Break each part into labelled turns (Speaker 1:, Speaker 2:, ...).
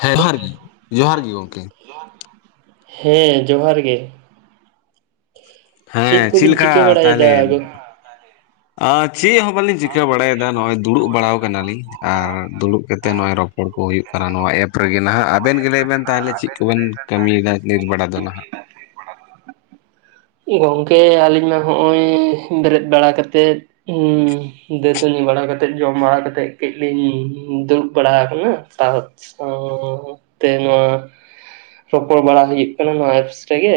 Speaker 1: ᱦᱮᱸ ᱡᱚᱦᱟᱨ ᱜᱮ ᱡᱚᱦᱟᱨ ᱜᱮ ᱜᱚᱢᱠᱮ
Speaker 2: ᱡᱚᱦᱟᱨ ᱜᱮ ᱜᱚᱢᱠᱮ ᱦᱮᱸ ᱡᱚᱦᱟᱨ ᱜᱮ ᱪᱮᱫ
Speaker 1: ᱦᱮᱸ
Speaker 2: ᱠᱚ ᱵᱤᱱ
Speaker 1: ᱞᱮᱠᱟ
Speaker 2: ᱪᱤᱠᱟᱹ ᱵᱟᱲᱟᱭ ᱮᱫᱟ
Speaker 1: ᱛᱟᱦᱚᱞᱮ
Speaker 2: ᱟ. ᱵᱤᱱ?
Speaker 1: [unintelligible] ᱪᱮᱫ ᱦᱚᱸ ᱵᱟᱹᱞᱤᱧ ᱪᱤᱠᱟᱹ ᱵᱟᱲᱟᱭ ᱮᱫᱟ ᱱᱚᱜᱼᱚᱭ ᱫᱩᱲᱩᱵ ᱵᱟᱲᱟ ᱟᱠᱟᱱᱟᱞᱤᱧ ᱟᱨ ᱫᱩᱲᱩᱵ ᱠᱟᱛᱮ ᱱᱚᱜᱼᱚᱭ ᱨᱚᱯᱚᱲᱼᱼ ᱦᱚᱲ ᱠᱚ ᱦᱩᱭᱩᱜ ᱠᱟᱱᱟ ᱱᱚᱣᱟ ᱮᱯ ᱨᱮᱜᱮ ᱱᱟᱦᱟᱜ ᱟᱵᱮᱱ ᱜᱮ ᱞᱟᱹᱭ ᱵᱮᱱ ᱛᱟᱦᱚᱞᱮ ᱪᱮᱫ ᱠᱚᱵᱮᱱ ᱠᱟᱹᱢᱤᱭ ᱮᱫᱟ ᱱᱤᱛ ᱵᱮᱲᱟ ᱫᱚ ᱱᱟᱦᱟᱜ
Speaker 2: [unintelligible] ᱜᱚᱝᱠᱮ ᱟᱹᱞᱤᱧ ᱢᱟ ᱦᱚᱸᱜᱼᱚᱭ ᱵᱮᱨᱮᱫ ᱵᱟᱲᱟ ᱠᱟᱛᱮᱫ ᱩᱸᱼᱼ ᱫᱟᱹᱛᱟᱹᱱᱤ ᱵᱟᱲᱟ ᱠᱟᱛᱮᱫ ᱡᱚᱢ ᱵᱟᱲᱟ ᱠᱟᱛᱮᱜ ᱠᱟᱹᱡ ᱞᱤᱧ ᱫᱩᱲᱩᱵ ᱵᱟᱲᱟ ᱟᱠᱟᱱᱟ ᱛᱟᱼᱼ ᱳ ᱛᱮ ᱱᱚᱣᱟ ᱨᱚᱯᱚᱲ ᱵᱟᱲᱟ ᱦᱩᱭᱩᱜ ᱠᱟᱱᱟ ᱱᱚᱣᱟ ᱮᱯᱥ ᱨᱮᱜᱮᱼᱼ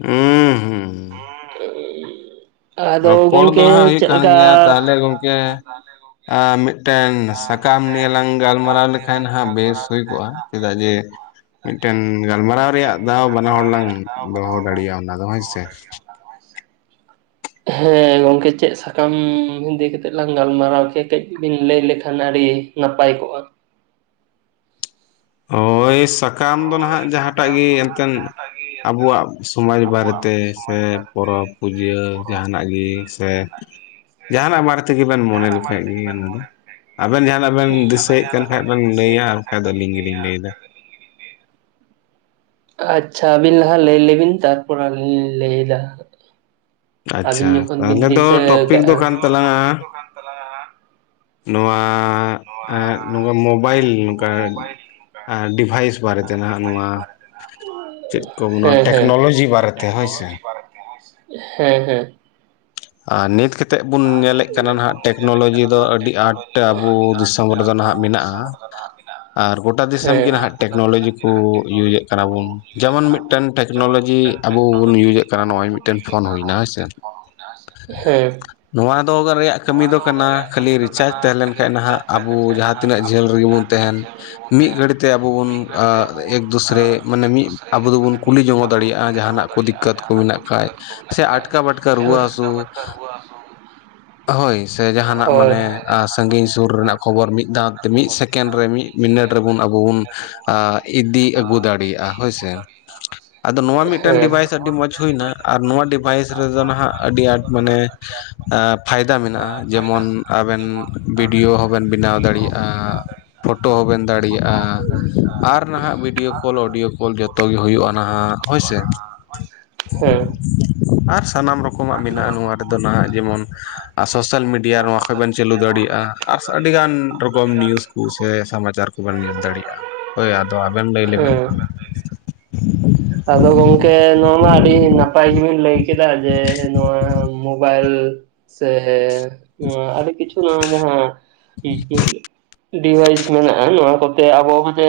Speaker 1: ᱩᱢ ᱦᱩᱸ
Speaker 2: [unintelligible]
Speaker 1: ᱨᱚᱯᱚᱲ ᱫᱚ
Speaker 2: ᱜᱚᱝᱠᱮ
Speaker 1: ᱦᱟᱸᱜ ᱦᱩᱭᱩᱜ
Speaker 2: ᱪᱮᱫ
Speaker 1: ᱠᱟᱱ
Speaker 2: ᱞᱮᱠᱟ
Speaker 1: ᱜᱮᱭᱟ ᱛᱟᱦᱞᱮ ᱜᱚᱢᱠᱮ ᱟᱨ ᱢᱤᱫᱴᱮᱱ ᱥᱟᱠᱟᱢ ᱱᱤᱭᱮ ᱞᱟᱝ ᱜᱟᱞᱢᱟᱨᱟᱣ ᱞᱮᱠᱷᱟᱱ ᱦᱟᱸᱜ ᱵᱮᱥ ᱦᱩᱭ ᱠᱚᱜ-ᱟ ᱪᱮᱫᱟᱜ ᱡᱮ ᱢᱤᱫᱴᱮᱱ ᱜᱟᱞᱢᱟᱨᱟᱣ ᱨᱮᱭᱟᱜ ᱫᱟᱣ ᱵᱟᱱᱟ ᱦᱚᱲ ᱞᱟᱝ ᱫᱚᱦᱚ ᱫᱟᱲᱮᱟᱜ-ᱟ ᱚᱱᱟ ᱫᱚ ᱦᱳᱭ ᱥᱮ
Speaker 2: ᱦᱳᱭ ᱥᱮ ᱦᱮᱸ ᱜᱚᱝᱠᱮ ᱪᱮᱫ ᱥᱟᱠᱟᱢ ᱤᱫᱤ ᱠᱟᱛᱮᱫ ᱞᱟᱝ ᱜᱟᱞᱢᱟᱨᱟᱣ ᱠᱮᱭᱟ ᱠᱟᱹᱡ ᱵᱤᱱ ᱞᱟᱹᱭ ᱞᱮᱠᱷᱟᱱ ᱟᱹᱰᱤᱼᱼ ᱱᱟᱯᱟᱭ ᱠᱚᱜ-ᱟ
Speaker 1: ᱦᱳᱭ ᱥᱟᱼᱼ ᱥᱟᱠᱟᱢ ᱫᱚ ᱱᱟᱦᱟᱸᱜ ᱡᱟᱦᱟᱸᱴᱟᱜ ᱜᱮ ᱮᱱᱛᱮᱱ ᱟᱵᱚᱣᱟᱜ ᱥᱚᱢᱟᱡ ᱵᱟᱨᱮ ᱛᱮ ᱥᱮ ᱯᱚᱨᱚᱵ ᱯᱩᱡᱟᱹ ᱡᱟᱦᱟ ᱱᱟᱜ ᱜᱮ ᱥᱮ ᱡᱟᱦᱟ ᱱᱟᱜ ᱵᱟᱨᱮ ᱛᱮᱜᱮ ᱵᱮᱱ ᱢᱚᱱᱮ ᱞᱮᱠᱷᱟᱡ ᱜᱮ ᱚᱱᱟ ᱫᱚ ᱟᱵᱮᱱ ᱡᱟᱦᱟᱸᱱᱟᱜ ᱵᱮᱱ ᱫᱤᱥᱟᱹᱭᱮᱫ ᱠᱟᱱ ᱠᱷᱟᱡ ᱵᱮᱱ ᱞᱟᱹᱭᱟ ᱵᱟᱠᱷᱟᱡ ᱫᱚ ᱟᱹᱞᱤᱧ ᱜᱮᱞᱤᱧ ᱞᱟᱹᱭᱮᱫᱟ᱾
Speaker 2: ᱟᱪᱪᱷᱟ ᱟᱹᱵᱤᱱ ᱞᱟᱦᱟ ᱞᱟᱹᱭ ᱞᱮᱵᱤᱱ ᱛᱟᱨᱯᱚᱨᱮ ᱟᱞᱤᱧ ᱞᱤᱧ ᱞᱟᱹᱭᱫᱟ ᱾
Speaker 1: ᱟᱪᱪᱷᱟ ᱛᱟᱦᱚᱞᱮ ᱫᱚ
Speaker 2: ᱫᱤᱥᱟᱹ
Speaker 1: ᱴᱚᱯᱤᱠ ᱫᱚ
Speaker 2: ᱠᱟᱜᱼᱟ
Speaker 1: ᱠᱟᱱ ᱛᱟᱞᱟᱝᱟ ᱱᱚᱣᱟ ᱮᱸ ᱢᱳᱵᱟᱭᱤᱞ ᱱᱚᱝᱠᱟ ᱰᱤᱵᱷᱟᱭᱤᱥ ᱵᱟᱨᱮᱛᱮ ᱱᱟᱦᱟᱜ ᱱᱚᱣᱟ ᱪᱮᱫ ᱠᱚ ᱚᱱᱟ
Speaker 2: ᱦᱮᱸ ᱦᱮᱸ
Speaker 1: ᱴᱮᱠᱱᱳᱞᱚᱡᱤ ᱵᱟᱨᱮᱛᱮ ᱦᱳᱭᱥᱮ,
Speaker 2: ᱦᱮᱸ ᱦᱮᱸ,
Speaker 1: ᱟᱨ ᱱᱤᱛ ᱠᱟᱛᱮ ᱵᱚᱱ ᱧᱮᱞᱮᱫ ᱠᱟᱱᱟ ᱱᱟᱦᱟᱸᱜ ᱴᱮᱠᱱᱳᱞᱚᱡᱤ ᱫᱚ ᱟᱹᱰᱤ ᱟᱸᱴ ᱟᱵᱚ ᱫᱤᱥᱚᱢ ᱨᱮᱫᱚ ᱱᱟᱦᱟᱸᱜ ᱢᱮᱱᱟᱜ-ᱟ᱾ ᱟᱨ ᱜᱚᱴᱟ ᱫᱤᱥᱚᱢ ᱜᱮ
Speaker 2: ᱦᱮᱸ
Speaker 1: ᱱᱟᱦᱟᱸᱜ ᱴᱮᱠᱱᱳᱞᱚᱡᱤ ᱠᱩ ᱤᱭᱩᱡᱮᱫ ᱠᱟᱱᱟ ᱵᱩᱱ ᱡᱮᱢᱚᱱ ᱢᱤᱫᱴᱟᱝ ᱴᱮᱠᱱᱳᱞᱚᱡᱤ ᱟᱵᱚ ᱵᱚᱱ
Speaker 2: ᱴᱮᱠᱱᱳᱞᱚᱡᱤ
Speaker 1: ᱤᱭᱩᱡᱮᱫ ᱠᱟᱱᱟ
Speaker 2: ᱟᱵᱩ
Speaker 1: ᱱᱚᱜᱼᱚᱭ
Speaker 2: ᱵᱩᱱ
Speaker 1: ᱢᱤᱫᱴᱮᱱ
Speaker 2: ᱤᱭᱩᱡᱮᱫ
Speaker 1: ᱯᱷᱳᱱ
Speaker 2: ᱠᱟᱱᱟ
Speaker 1: ᱦᱩᱭᱱᱟ
Speaker 2: ᱱᱚ-ᱚᱭ
Speaker 1: ᱦᱮᱸᱥᱮ
Speaker 2: [inaudible] ᱯᱷᱳᱱ ᱢᱮᱱᱟᱜ-ᱟ ᱦᱳᱭ ᱥᱮ
Speaker 1: ᱱᱚᱣᱟ ᱫᱚ [inaudible] ᱨᱮᱭᱟᱜ ᱠᱟᱹᱢᱤ ᱫᱚ ᱠᱟᱱᱟ ᱠᱷᱟᱹᱞᱤ ᱨᱤᱪᱟᱨᱡ ᱛᱟᱦᱮᱸ ᱞᱮᱱᱠᱷᱟᱱ ᱱᱟᱦᱟᱸᱜ ᱟᱵᱩ ᱡᱟᱦᱟᱸ ᱛᱤᱱᱟᱹᱜ ᱡᱷᱟᱹᱞ ᱨᱮᱜᱮ ᱵᱩᱱ ᱛᱟᱦᱮᱱ ᱢᱤᱫ ᱜᱷᱟᱹᱲᱤᱡ ᱛᱮ ᱟᱵᱚ ᱵᱩᱱ ᱮᱠᱫᱩᱥ ᱨᱮ ᱢᱟᱱᱮ ᱢᱤᱫ ᱟᱵᱩ ᱫᱚ ᱵᱩᱱ ᱠᱩᱞᱤ ᱡᱚᱝ-ᱚ ᱫᱟᱲᱮᱭᱟᱜ-ᱟ ᱡᱟᱦᱟ ᱱᱟᱜ᱾ ᱫᱤᱠᱠᱟᱹᱛ ᱠᱚ ᱢᱮᱱᱟᱜ ᱠᱷᱟᱡ ᱥᱮ ᱟᱴᱠᱟ ᱵᱟᱴᱠᱟ ᱨᱩᱣᱟᱹ ᱦᱟᱹᱥᱩ
Speaker 2: ᱨᱩᱣᱟᱹ ᱦᱟᱹᱥᱩ
Speaker 1: ᱦᱳᱭ ᱥᱮ ᱡᱟᱦᱟ ᱱᱟᱜ ᱢᱟᱱᱮ ᱥᱟᱺᱜᱤᱧ ᱥᱩᱨ ᱨᱮᱱᱟᱜ ᱠᱷᱚᱵᱚᱨ ᱢᱤᱫ ᱫᱷᱟᱣ ᱛᱮ ᱢᱤᱫ ᱥᱮᱠᱮᱱᱰ ᱨᱮ ᱢᱤᱫ ᱢᱤᱱᱤᱴ ᱨᱮᱵᱩᱱ ᱟᱵᱩ ᱵᱩᱱ ᱟᱸ ᱤᱫᱤ ᱟᱹᱜᱩ ᱫᱟᱲᱮᱭᱟᱜ-ᱟ ᱦᱳᱭᱥᱮ᱾ ᱟᱫᱚ ᱱᱚᱣᱟ ᱢᱤᱫᱴᱮᱱ
Speaker 2: ᱦᱮᱸ
Speaker 1: ᱰᱤᱵᱷᱟᱭᱤᱥ ᱟᱹᱰᱤ ᱢᱚᱸᱡᱽ ᱦᱩᱭᱱᱟ ᱟᱨ ᱱᱚᱣᱟ ᱰᱤᱵᱷᱟᱭᱤᱥ ᱨᱮᱫᱚ ᱱᱟᱦᱟᱜ ᱟᱹᱰᱤ ᱟᱸᱴ ᱢᱟᱱᱮ ᱯᱷᱟᱭᱫᱟ ᱢᱮᱱᱟᱜ-ᱟ ᱡᱮᱢᱚᱱ ᱟᱵᱮᱱ ᱵᱤᱰᱭᱳ ᱦᱚᱸᱵᱮᱱ ᱵᱮᱱᱟᱣ ᱫᱟᱲᱮᱭᱟᱜ-ᱟ᱾ ᱯᱷᱳᱴᱳ ᱦᱚᱸᱵᱮᱱ ᱫᱟᱲᱮᱭᱟᱜ-ᱟ ᱟᱨ ᱱᱟᱦᱟᱸᱜ ᱵᱤᱰᱭᱳ ᱠᱚᱞ ᱚᱰᱤᱭᱳ ᱠᱚᱞ ᱡᱚᱛᱚ ᱡᱚᱛᱚ ᱜᱮ ᱦᱩᱭᱩᱜ-ᱟ ᱱᱟᱦᱟᱸᱜ ᱦᱳᱭᱥᱮ
Speaker 2: ᱦᱮᱸ
Speaker 1: ᱟᱨ ᱥᱟᱱᱟᱢ ᱨᱚᱠᱚᱢ ᱢᱮᱱᱟᱜ-ᱟ ᱱᱚᱣᱟ ᱨᱮᱫᱚ ᱱᱟᱦᱟᱸᱜ ᱡᱮᱢᱚᱱ ᱥᱳᱥᱟᱞ ᱢᱤᱰᱤᱭᱟ ᱱᱚᱣᱟ ᱠᱷᱚᱡ ᱵᱮᱱ ᱪᱟᱹᱞᱩ ᱫᱟᱲᱮᱭᱟᱜ-ᱟ᱾ ᱟᱨ ᱟᱹᱰᱤ ᱜᱟᱱ ᱨᱚᱠᱚᱢ ᱱᱤᱭᱩᱡ ᱠᱚ ᱥᱮ ᱥᱚᱢᱟᱪᱟᱨ ᱠᱚᱵᱮᱱ ᱧᱮᱞ ᱫᱟᱲᱮᱭᱟᱜ-ᱟ, ᱦᱳᱭ ᱟᱨ ᱫᱚ ᱟᱵᱮᱱ ᱞᱟᱹᱭ ᱞᱮᱵᱮᱱ,
Speaker 2: ᱟᱫᱚ ᱜᱚᱝᱠᱮ ᱱᱚᱣᱟ ᱢᱟ ᱟᱹᱰᱤ ᱱᱟᱯᱟᱭ ᱜᱮᱵᱤᱱ ᱞᱟᱹᱭ ᱠᱮᱫᱟ ᱡᱮ ᱱᱚᱣᱟ ᱢᱳᱵᱟᱭᱤᱞ ᱥᱮ ᱱᱚᱣᱟ ᱠᱤᱪᱷᱩ ᱱᱚᱣᱟ ᱡᱟᱸᱦᱟ ᱰᱤᱵᱷᱟᱭᱤᱥ ᱢᱮᱱᱟᱜ-ᱟ ᱱᱚᱣᱟ ᱠᱚᱛᱮ ᱟᱵᱚ ᱡᱮ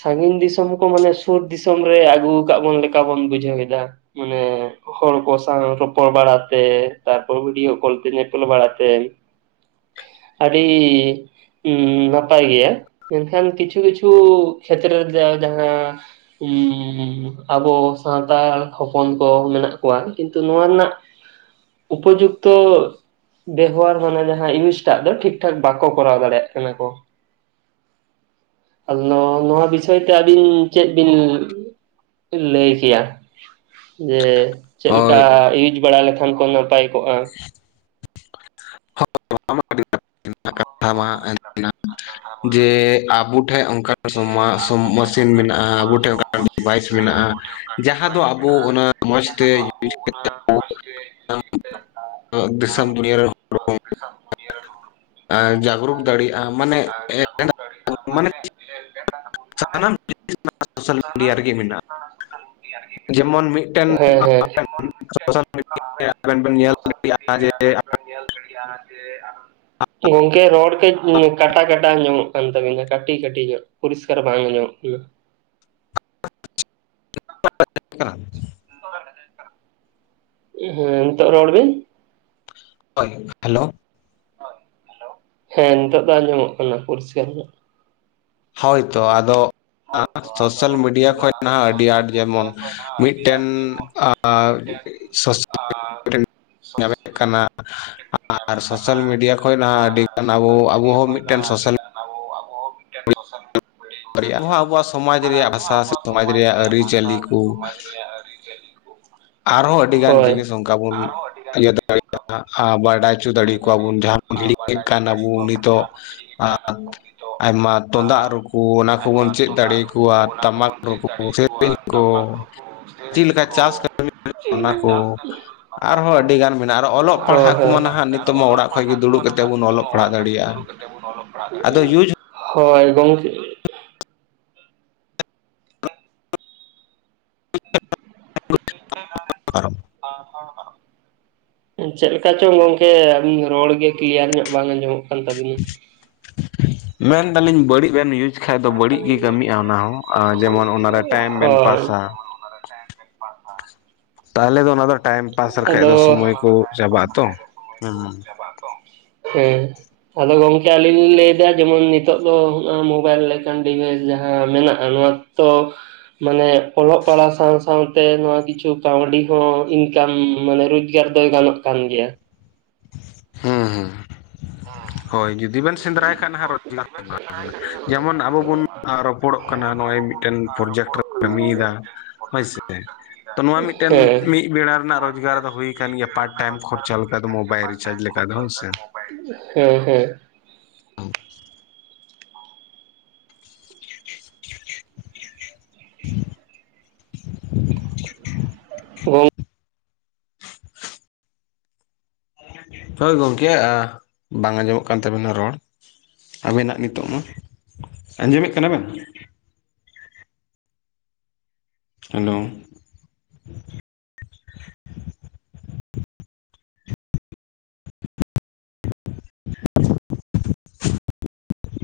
Speaker 2: ᱥᱟᱺᱜᱤᱧ ᱫᱤᱥᱚᱢ ᱠᱚ ᱢᱟᱱᱮ ᱥᱩᱨ ᱫᱤᱥᱚᱢ ᱨᱮ ᱟᱹᱜᱩ ᱠᱟᱜ ᱵᱚᱱ ᱞᱮᱠᱟ ᱵᱚᱱ ᱵᱩᱡᱷᱟᱹᱣ ᱮᱫᱟ᱾ ᱢᱟᱱᱮ ᱦᱚᱲ ᱠᱚ ᱥᱟᱶ ᱨᱚᱯᱚᱲ ᱵᱟᱲᱟ ᱛᱮ ᱛᱟᱨᱯᱚᱨ ᱵᱷᱤᱰᱭᱳ ᱠᱚᱞ ᱛᱮ ᱧᱮᱯᱮᱞ ᱵᱟᱲᱟᱛᱮ ᱟᱹᱰᱤ ᱩᱢ ᱱᱟᱯᱟᱭ ᱜᱮᱭᱟ ᱢᱮᱱᱠᱷᱟᱱ ᱠᱤᱪᱷᱩ ᱠᱤᱪᱷᱩ ᱠᱷᱮᱛᱛᱮᱨᱮ ᱨᱮ ᱡᱟᱦᱟᱸ [unintelligible] ᱟᱵᱚ ᱥᱟᱱᱛᱟᱲ ᱦᱚᱯᱚᱱ ᱠᱚ ᱢᱮᱱᱟᱜ ᱠᱚᱣᱟ ᱠᱤᱱᱛᱩ ᱱᱚᱣᱟ ᱨᱮᱱᱟᱜ ᱩᱯᱚᱡᱩᱠᱛᱚ ᱵᱮᱵᱚᱦᱟᱨ ᱢᱟᱱᱮ ᱡᱟᱦᱟᱸ ᱤᱭᱩᱡ ᱴᱟᱜ ᱫᱚ ᱴᱷᱤᱠ ᱴᱷᱟᱠ ᱵᱟᱠᱚ ᱠᱚᱨᱟᱣ ᱫᱟᱲᱮᱭᱟᱜ ᱠᱟᱱᱟ ᱠᱚ ᱾ ᱟᱫᱚ ᱱᱚᱣᱟ ᱵᱤᱥᱚᱭ ᱛᱮ ᱟᱹᱵᱤᱱ ᱪᱮᱫ ᱵᱤᱱ ᱞᱟᱹᱭ ᱠᱮᱭᱟ ᱡᱮ ᱪᱮᱫ ᱞᱮᱠᱟ
Speaker 1: ᱦᱳᱭ
Speaker 2: ᱤᱭᱩᱡ ᱵᱟᱲᱟ ᱞᱮᱠᱷᱟᱱ ᱠᱚ ᱱᱟᱯᱟᱭ ᱠᱚᱜ-ᱟ?
Speaker 1: [unintelligible] [unintelligible] ᱡᱮ ᱟᱵᱩ ᱴᱷᱮᱡ ᱚᱱᱠᱟ ᱥᱚᱢᱟ ᱥᱚᱢ ᱢᱮᱥᱤᱱ ᱢᱮᱱᱟᱜ-ᱟ ᱟᱵᱩ ᱴᱷᱮᱱ ᱚᱱᱟ ᱰᱤᱵᱷᱟᱭᱤᱥ ᱢᱮᱱᱟᱜ-ᱟ ᱡᱟᱦᱟᱸ ᱫᱚ ᱟᱵᱩ ᱚᱱᱟ ᱢᱚᱡᱽ ᱛᱮ [unintelligible]
Speaker 2: [inaudible]
Speaker 1: ᱫᱤᱥᱚᱢ ᱫᱩᱱᱤᱭᱟᱹ ᱨᱮᱱ
Speaker 2: [unintelligible] ᱫᱤᱥᱚᱢ ᱫᱩᱱᱤᱭᱟᱹ ᱨᱮᱱ ᱦᱚᱲ
Speaker 1: ᱡᱟᱜᱽᱨᱩᱠ ᱫᱟᱲᱤᱜ-ᱟ ᱢᱟᱱᱮ [inaudible] ᱢᱟᱱᱮ ᱥᱟᱱᱟᱢ [unintelligible] ᱥᱳᱥᱟᱞ ᱢᱤᱰᱤᱭᱟ ᱨᱮᱜᱮ ᱢᱤᱱᱟᱜ-ᱟ ᱾ ᱡᱮᱢᱚᱱ ᱢᱤᱫᱴᱮᱱ
Speaker 2: ᱦᱮᱸ
Speaker 1: [unintelligible]
Speaker 2: ᱦᱮᱸ
Speaker 1: ᱟᱵᱮᱱ ᱵᱮᱱ ᱧᱮᱞ [unintelligible] ᱡᱮ
Speaker 2: [unintelligible] ᱜᱚᱝᱠᱮ ᱨᱚᱲ ᱠᱟᱹᱡ ᱦᱩᱸ ᱠᱟᱴᱟ ᱠᱟᱴᱟ ᱟᱸᱢᱚᱜ ᱠᱟᱱ ᱛᱟᱹᱵᱤᱱᱟ ᱠᱟᱴᱤ ᱠᱟᱴᱤ ᱧᱚᱸᱜ ᱯᱚᱨᱤᱥᱠᱟᱨ ᱵᱟᱝ ᱟᱸᱢᱚᱜ ᱠᱟᱱᱟ ᱾
Speaker 1: [inaudible]
Speaker 2: [unintelligible] ᱦᱮᱸ ᱱᱤᱛᱳᱜ ᱨᱚᱲ ᱵᱤᱱ ᱾
Speaker 1: ᱦᱳᱭ, ᱦᱮᱞᱳ ᱾
Speaker 2: ᱦᱮᱸ ᱱᱤᱛᱚᱜ ᱫᱚ ᱟᱸᱡᱚᱢᱚᱜ ᱠᱟᱱᱟ ᱯᱚᱨᱤᱥᱠᱟᱨ ᱧᱚᱜ ᱾
Speaker 1: ᱦᱳᱭ ᱛᱚ ᱟᱫᱚ ᱥᱳᱥᱟᱞ ᱢᱤᱰᱤᱭᱟ ᱠᱷᱚᱡ ᱱᱟᱦᱟᱜ ᱟᱹᱰᱤ ᱟᱸᱴ ᱡᱮᱢᱚᱱ ᱢᱤᱫᱴᱮᱱ ᱟᱨ [inaudible] ᱧᱟᱢᱮᱫ ᱠᱟᱱᱟ ᱟᱨ ᱥᱳᱥᱟᱞ ᱢᱤᱰᱤᱭᱟ ᱠᱷᱚᱡ ᱱᱟᱦᱟᱜ ᱟᱹᱰᱤᱜᱟᱱ ᱟᱵᱚ ᱟᱵᱚ ᱦᱚᱸ ᱢᱤᱫᱴᱮᱱ ᱥᱳᱥᱟᱞ
Speaker 2: ᱟᱵᱚ ᱟᱵᱚ ᱦᱚ ᱢᱤᱫᱴᱮᱱ ᱥᱳᱥᱟᱞ
Speaker 1: ᱢᱤᱰᱤᱭᱟ ᱟᱵᱚ ᱦᱚᱸ ᱟᱵᱚᱣᱟᱜ ᱥᱚᱢᱟᱡᱽ
Speaker 2: [unintelligible] ᱟᱨ
Speaker 1: ᱨᱮᱭᱟᱜ
Speaker 2: ᱟᱵᱚ ᱦᱚᱸ
Speaker 1: ᱵᱷᱟᱥᱟ ᱥᱮ
Speaker 2: ᱟᱵᱚᱣᱟᱜ ᱥᱚᱢᱟᱡᱽ ᱨᱮᱭᱟᱜ ᱵᱷᱟᱥᱟ
Speaker 1: ᱟᱹᱨᱤᱪᱟᱹᱞᱤ
Speaker 2: ᱥᱮ
Speaker 1: ᱠᱚ
Speaker 2: ᱥᱚᱢᱟᱡᱽ ᱨᱮᱭᱟᱜ ᱟᱹᱨᱤᱪᱟᱹᱞᱤ
Speaker 1: ᱟᱨᱦᱚᱸ ᱟᱹᱰᱤ ᱜᱟᱱ ᱡᱤᱱᱤᱥ ᱚᱱᱠᱟ ᱵᱩᱱ ᱤᱭᱟᱹ ᱫᱟᱲᱮᱭᱟᱜ-ᱟ ᱟ ᱵᱟᱰᱟᱭ ᱪᱩ ᱫᱟᱹᱲᱤ ᱟᱹᱠᱩᱣᱟ ᱵᱩᱱ ᱡᱟᱦᱟᱸ ᱵᱚᱱ ᱦᱤᱲᱤᱧᱮᱫ ᱠᱟᱱ ᱟᱵᱚ ᱱᱤᱛᱚᱜ [inaudible] ᱟᱭᱢᱟ ᱛᱩᱫᱟᱜ ᱨᱩ ᱠᱩ ᱚᱱᱟ ᱠᱚᱵᱚᱱ ᱪᱮᱫ ᱫᱟᱹᱲᱤ ᱟᱹᱠᱩᱣᱟ ᱴᱟᱢᱟᱠ ᱨᱩ ᱠᱩ ᱥᱮᱨᱮᱧ ᱠᱚ ᱾ [unintelligible] ᱞᱮᱠᱟ ᱪᱟᱥ ᱠᱟᱹᱢᱤ ᱚᱱᱟ ᱠᱚ᱾ [inaudible] ᱟᱨᱦᱚᱸ ᱟᱹᱰᱤᱜᱟᱱ ᱢᱮᱱᱟᱜ-ᱟ ᱟᱨ ᱚᱞᱚᱜ ᱯᱟᱲᱦᱟᱜ ᱠᱩᱢᱟ ᱱᱟᱦᱟᱜ ᱱᱤᱛ
Speaker 2: ᱚᱞᱚᱜ ᱯᱟᱲᱦᱟᱜ ᱠᱚᱢᱟ ᱱᱟᱦᱟᱜ ᱱᱤᱛᱚᱜ ᱢᱟ ᱚᱲᱟᱜ ᱠᱷᱚᱡ ᱜᱮ
Speaker 1: ᱫᱟᱲᱮᱭᱟᱜᱼᱟ
Speaker 2: ᱫᱩᱲᱩᱵ ᱠᱟᱛᱮ ᱵᱚᱱ ᱚᱞᱚᱜ ᱯᱟᱲᱦᱟᱣ
Speaker 1: ᱟᱫᱚ
Speaker 2: ᱫᱟᱲᱮᱭᱟᱜ-ᱟ
Speaker 1: ᱤᱭᱩᱡᱽ
Speaker 2: ᱾ ᱦᱳᱭ, ᱜᱚᱝᱠᱮ [inaudible]
Speaker 1: [unintelligible]
Speaker 2: [unintelligible] ᱪᱮᱫ ᱞᱮᱠᱟ ᱪᱚᱝ ᱜᱚᱝᱠᱮ ᱟᱹᱵᱤᱱ ᱨᱚᱲ ᱜᱮ ᱠᱞᱤᱭᱟᱨ ᱧᱚᱜ ᱵᱟᱝ ᱟᱸᱡᱚᱢᱚᱜ ᱠᱟᱱ ᱛᱟᱵᱤᱱᱟ ᱾
Speaker 1: ᱢᱮᱱ ᱮᱫᱟᱞᱤᱧ ᱵᱟᱹᱲᱤᱡ ᱵᱮᱱ ᱤᱭᱩᱡᱽ ᱠᱷᱟᱡ ᱫᱚ ᱵᱟᱹᱲᱤᱡ ᱜᱮ ᱠᱟᱹᱢᱤᱜ-ᱟ ᱚᱱᱟ ᱦᱚᱸ ᱟᱨ ᱡᱮᱢᱚᱱ ᱚᱱᱟ ᱨᱮ ᱴᱟᱭᱤᱢ ᱵᱮᱱ ᱯᱟᱥᱟ ᱾
Speaker 2: ᱚᱱᱟᱨᱮ ᱴᱟᱭᱮᱢ ᱵᱮᱱ ᱯᱟᱥ
Speaker 1: ᱛᱟᱦᱞᱮ ᱫᱚ ᱚᱱᱟ ᱫᱚ ᱴᱟᱭᱤᱢ ᱯᱟᱥ ᱞᱮᱠᱷᱟᱡ ᱫᱚ
Speaker 2: ᱟᱫᱚ
Speaker 1: ᱥᱚᱢᱚᱭ ᱠᱚ ᱪᱟᱵᱟᱜ-ᱟ ᱛᱚ ᱾ [inaudible] ᱦᱮᱸ ᱾
Speaker 2: ᱪᱟᱵᱟᱜ-ᱟ ᱛᱚ ᱾ ᱦᱩᱸ ᱾ ᱟᱫᱚ ᱜᱚᱝᱠᱮ ᱟᱹᱞᱤᱧ ᱞᱤᱧ ᱞᱟᱹᱭ ᱮᱫᱟ ᱡᱮᱢᱚᱱ ᱱᱤᱛᱚᱜ ᱫᱚ ᱢᱳᱵᱟᱭᱤᱞ ᱞᱮᱠᱟᱱ ᱰᱤᱵᱷᱟᱭᱤᱥ ᱡᱟᱦᱟᱸ ᱢᱮᱱᱟᱜ-ᱟ ᱱᱚᱣᱟ ᱛᱚ ᱢᱟᱱᱮ ᱚᱞᱚᱜ ᱯᱟᱲᱦᱟᱣ ᱥᱟᱶ ᱥᱟᱶᱛᱮ ᱱᱚᱣᱟ ᱠᱤᱪᱷᱩ ᱠᱟᱹᱣᱰᱤ ᱦᱚᱸ ᱤᱱ ᱠᱟᱢ ᱢᱟᱱᱮ ᱨᱳᱡᱽᱜᱟᱨ ᱫᱚᱭ ᱜᱟᱱᱚᱜ ᱠᱟᱱ ᱜᱮᱭᱟ ᱾
Speaker 1: ᱦᱮᱸ ᱦᱮᱸ [inaudible] ᱦᱳᱭ ᱡᱩᱫᱤ ᱵᱮᱱ ᱥᱮᱸᱫᱽᱨᱟᱭ ᱠᱷᱟᱱ ᱦᱟᱜ ᱨᱳᱡᱽ [unintelligible] [unintelligible] ᱡᱮᱢᱚᱱ ᱟᱵᱚ ᱵᱚᱱ ᱨᱚᱯᱚᱲᱚᱜ ᱠᱟᱱᱟ ᱱᱚᱸᱜ-ᱚᱭ ᱢᱤᱫᱴᱮᱱ ᱯᱨᱚᱡᱮᱠᱴ ᱨᱮ [unintelligible] ᱠᱟᱹᱢᱤᱭᱮᱫᱟ ᱾ ᱦᱳᱭᱥᱮ ᱾ ᱛᱚ ᱱᱚᱣᱟ ᱢᱤᱫᱴᱮᱱ
Speaker 2: ᱦᱮᱸ
Speaker 1: ᱢᱤᱫ ᱵᱮᱲᱟ ᱨᱮᱱᱟᱜ ᱨᱳᱡᱽᱜᱟᱨ ᱫᱚ ᱦᱩᱭ ᱟᱠᱟᱱ ᱜᱮᱭᱟ, ᱯᱟᱴ ᱴᱟᱭᱤᱢ ᱠᱷᱚᱨᱪᱟ ᱞᱮᱠᱟ ᱫᱚ ᱢᱳᱵᱟᱭᱤᱞ ᱨᱤᱪᱟᱨᱪ ᱞᱮᱠᱟ ᱫᱚ ᱦᱳᱭᱥᱮ ᱾
Speaker 2: ᱦᱩᱸ ᱦᱩᱸ᱾
Speaker 1: [inaudible]
Speaker 2: [unintelligible]
Speaker 1: ᱦᱳᱭ ᱜᱚᱝᱠᱮ ᱟᱸ ᱵᱟᱝ ᱟᱸᱡᱚᱢᱚᱜ ᱠᱟᱱ ᱛᱟᱵᱮᱱᱟ ᱨᱚᱲ᱾ ᱟᱵᱮᱱᱟᱜ ᱱᱤᱛᱚᱜ ᱢᱟ, ᱟᱸᱡᱚᱢᱮᱜ ᱠᱟᱱᱟ ᱵᱮᱱ? ᱦᱮᱞᱳ᱾ [inaudible]